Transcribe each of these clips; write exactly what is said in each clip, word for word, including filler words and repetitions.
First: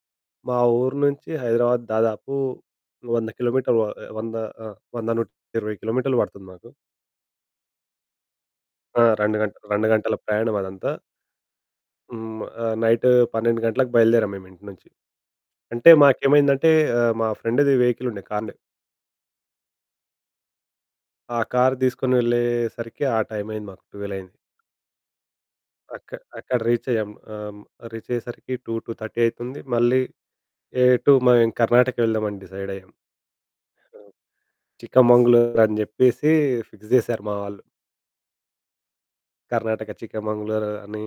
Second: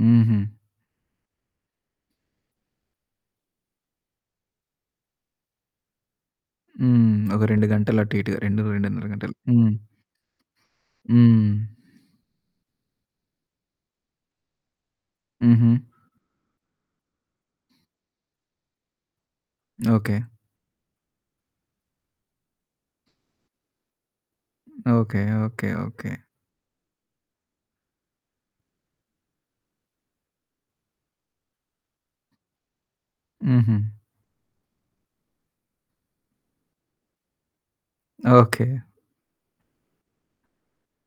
హుహు. మా ఊరు నుంచి హైదరాబాద్ దాదాపు వంద కిలోమీటర్లు వ ఆహ్, వంద ఆ! వంద నుండి నూట ఇరవై కిలోమీటర్లు పడుతుంది మాకు. హ్మ్, ఒక రెండు గంటలు అటు ఇటుగా రెండు ఆ! రెండున్నర గంటలు. రెండు గంటలు హ్మ్. రెండు గంటల ప్రయాణం అదంతా. హ్మ్. హ్మ్, ఆహ్, నైటు పన్నెండు గంటలకు బయలుదేరాము మేమింటి నుంచి. హుహు. అంటే మాకేమైందంటే, ఆహ్, మా ఫ్రెండుది వెహికలుండే కారునే. ఓకె. ఆ కారు తీసుకొని వెళ్ళే సరికి ఆ టైం అయింది మాకు, ట్వెల్వ్ అయింది. ఓకె, ఓకె, అక్క ఓకె. అక్కడ రీచ్ అయ్యాం. ఆహ్, హ్మ్. రీచ్ అయ్యేసరికి టూ, టూ థర్టీ అయితుంది మళ్ళీ ఏ ఎటు మ ఇంక కర్ణాటక వెళ్దామని డిసైడ్ అయ్యాం. హుహు. ఆ! ఆ! చికమంగళూరు అని చెప్పేసి ఫిక్స్ జేసారు మా వాళ్ళు. ఓకె. కర్ణాటక చికమంగళూరు అని,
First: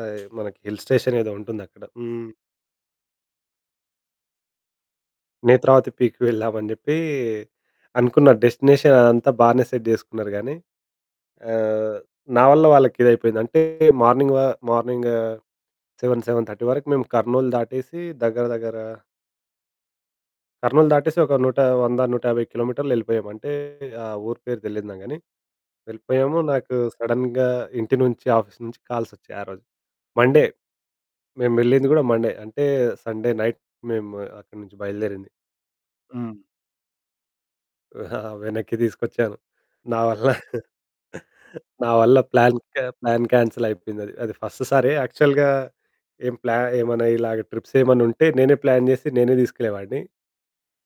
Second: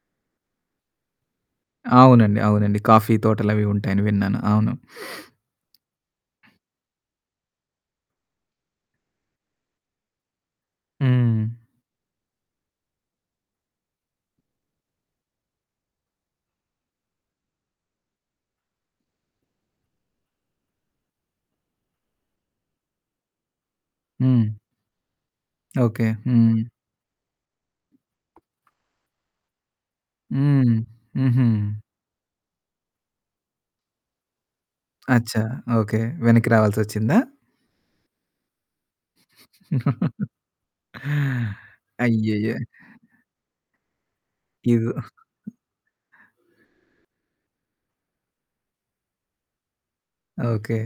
ఆహ్, మనకి హిల్ స్టేషన్ ఏదో ఉంటుంది అక్కడ. హ్మ్. అవునండి, అవునండి. కాఫీ తోటలవి ఉంటాయని విన్నాను. అవును. 'నేత్రావతి పీక్' వెళ్దామని చెప్పీ అనుకున్నారు. డెస్టినేషన్ అదంతా బానే సెట్ జేసుకున్నారు గానీ హ్మ్. ఆహ్, నా వల్ల వాళ్ళకి ఇదయిపోయింది అంటే, మార్నింగ్ వ మార్నింగ సెవెన్ సెవెన్ థర్టీ వరకు మేము కర్నూల్ దాటేసి దగ్గర దగ్గర కర్నూల్ దాటేసి ఒక నూటా వంద నూట యాభై కిలోమీటర్లు యెళ్ళిపోయాము అంటే ఆ ఊరు హ్మ్. పేరు తెలీదునా గాని ఓకె. వెళ్ళిపోయాము. హ్మ్. నాకు సడెన్‌గా ఇంటి నుంచి, ఆఫీస్ నుంచి కాల్స్ వచ్చాయి ఆ రోజు. మండే హ్మ్. హుహు. మేము వెళ్ళింది గూడా మండే. అంటే సండే నైట్ మేము అక్కడి నుంచి బయలుదేరింది. అచ్చ! ఓకె. హ్మ్. వెనక్కి రావాల్సొచ్చిందా? వెనక్కి తీసుకొచ్చాను. నా వల్ల, నా వల్ల అయ్యయ్యో! ప్లాన్ కె ప్లాన్ కాన్సెల్ అయిపోయిందది. అది ఫస్ట్ సారి ఇదొ యాక్చువల్‌గా ఏం ప్లా ఏమైనా ఇలాగ ట్రిప్స్ ఏమైనా ఉంటే నేనే ప్లాన్ జేసి నేనే తీసుకెళ్ళేవాడిని. ఓకె.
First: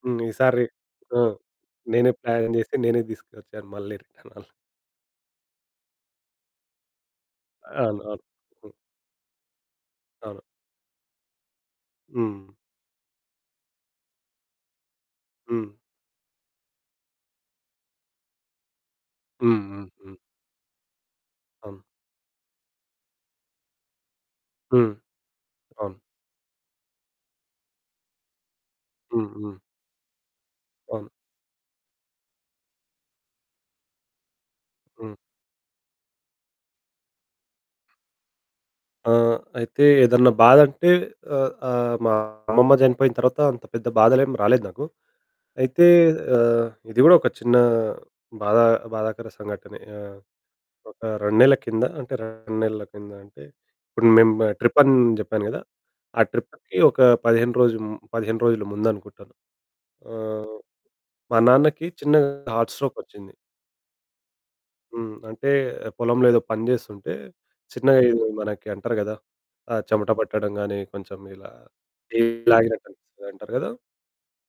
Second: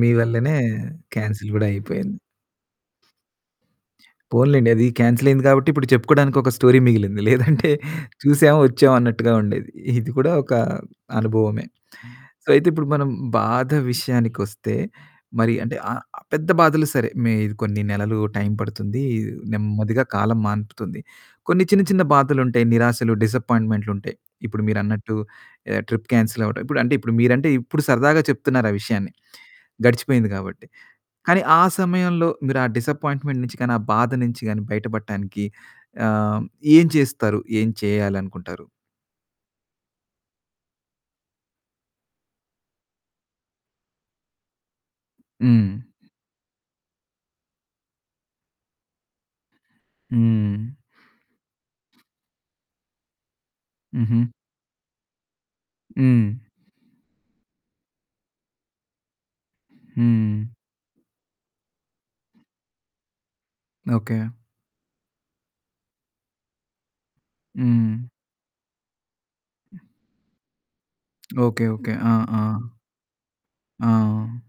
మీ హ్మ్, ఈ వల్లనే సారి హ్మ్. క్యాన్సల్ గూడా నేనే అయిపోయింది. ప్లాన్ జేసి నేనే తీసుకొచ్చాను, మళ్ళీ రిటర్న్ అలా. పోనిలెండి అది కాన్సెల్ అయింది కాబట్టి ఇప్పుడు చెప్పుకోడానికి ఒక స్టోరీ మిగిలింది. లేదంటే అవును, అవును. చూసాము, హ్మ్. వచ్చాం అన్నట్టుగా ఉండేది. ఇది కూడా అవును. ఒక అనుభవమే. సో హ్మ్. అయితే ఇప్పుడు మనం బాధ విషయానికొస్తే, మరి హ్మ్. అంటే ఆహ్, పెద్ద బాధలు సరే మే ఇది కొన్ని నెలలు టైం పడుతుంది, హ్మ్, హ్మ్, నెమ్మదిగా హ్మ్. కాలం మాన్పుతుంది. కొన్ని అవును. చిన్న చిన్న బాధలుంటాయి, నిరాశలు, డిసప్పాయింట్‌మెంట్లు ఉంటాయి. ఇప్పుడు హ్మ్. మీరన్నట్టు ఎహ్, అవును. ట్రిప్ కాన్సెల్ అవ్వడం. అంటే ఇప్పుడు మీరంటే ఇప్పుడు సరదాగా చెప్తున్నారు ఆ విషయాన్ని, హ్మ్, హ్మ్. గడిచిపోయింది కాబట్టి. అవును. కానీ ఆ సమయంలో మీరు ఆ డిసప్పాయింట్‌మెంట్ నుంచి గాని, ఆ బాధ నుంచి గాని హ్మ్. బయటపడటానికి ఆహ్, ఏం చేస్తారు, ఏం చేయాలనుకుంటారు? ఆ! అయితే ఏదన్నా బాధంటే ఆహ్, ఆహ్, మా అమ్మమ్మ చనిపోయిన తర్వాత అంత పెద్ద బాధలేమి రాలేదు నాకు. హ్మ్. అయితే ఆహ్, ఇది కూడా ఒక చిన్న బాధా బాధాకర సంఘటనే. ఆహ్, హ్మ్. ఒక రెండు నెలల కింద అంటే రెండు నెలల కింద అంటే ఇప్పుడు హుహు. మేము ట్రిప్ అని జెప్పాను కదా! ఆ హ్మ్. ట్రిప్పుకి ఒక పదిహేను రోజులు ము పదిహేను రోజులు ముందనుకుంటాను. హ్మ్. ఆహ్, మా నాన్నకి చిన్న హార్ట్ స్ట్రోక్ వచ్చింది. ఓకె. హ్మ్, అంటే పొలంలో ఏదో పని చేస్తుంటే చిన్నగా హ్మ్. ఏదో మనకి అంటారు కదా! ఆ చెమట పట్టడం గాని కొంచెం ఇలా ఓకె, ఓకె. ఆ! చెయ్యి ఆ! లాగినట్టు అనిపిస్తది అంటారు కదా! ఆ!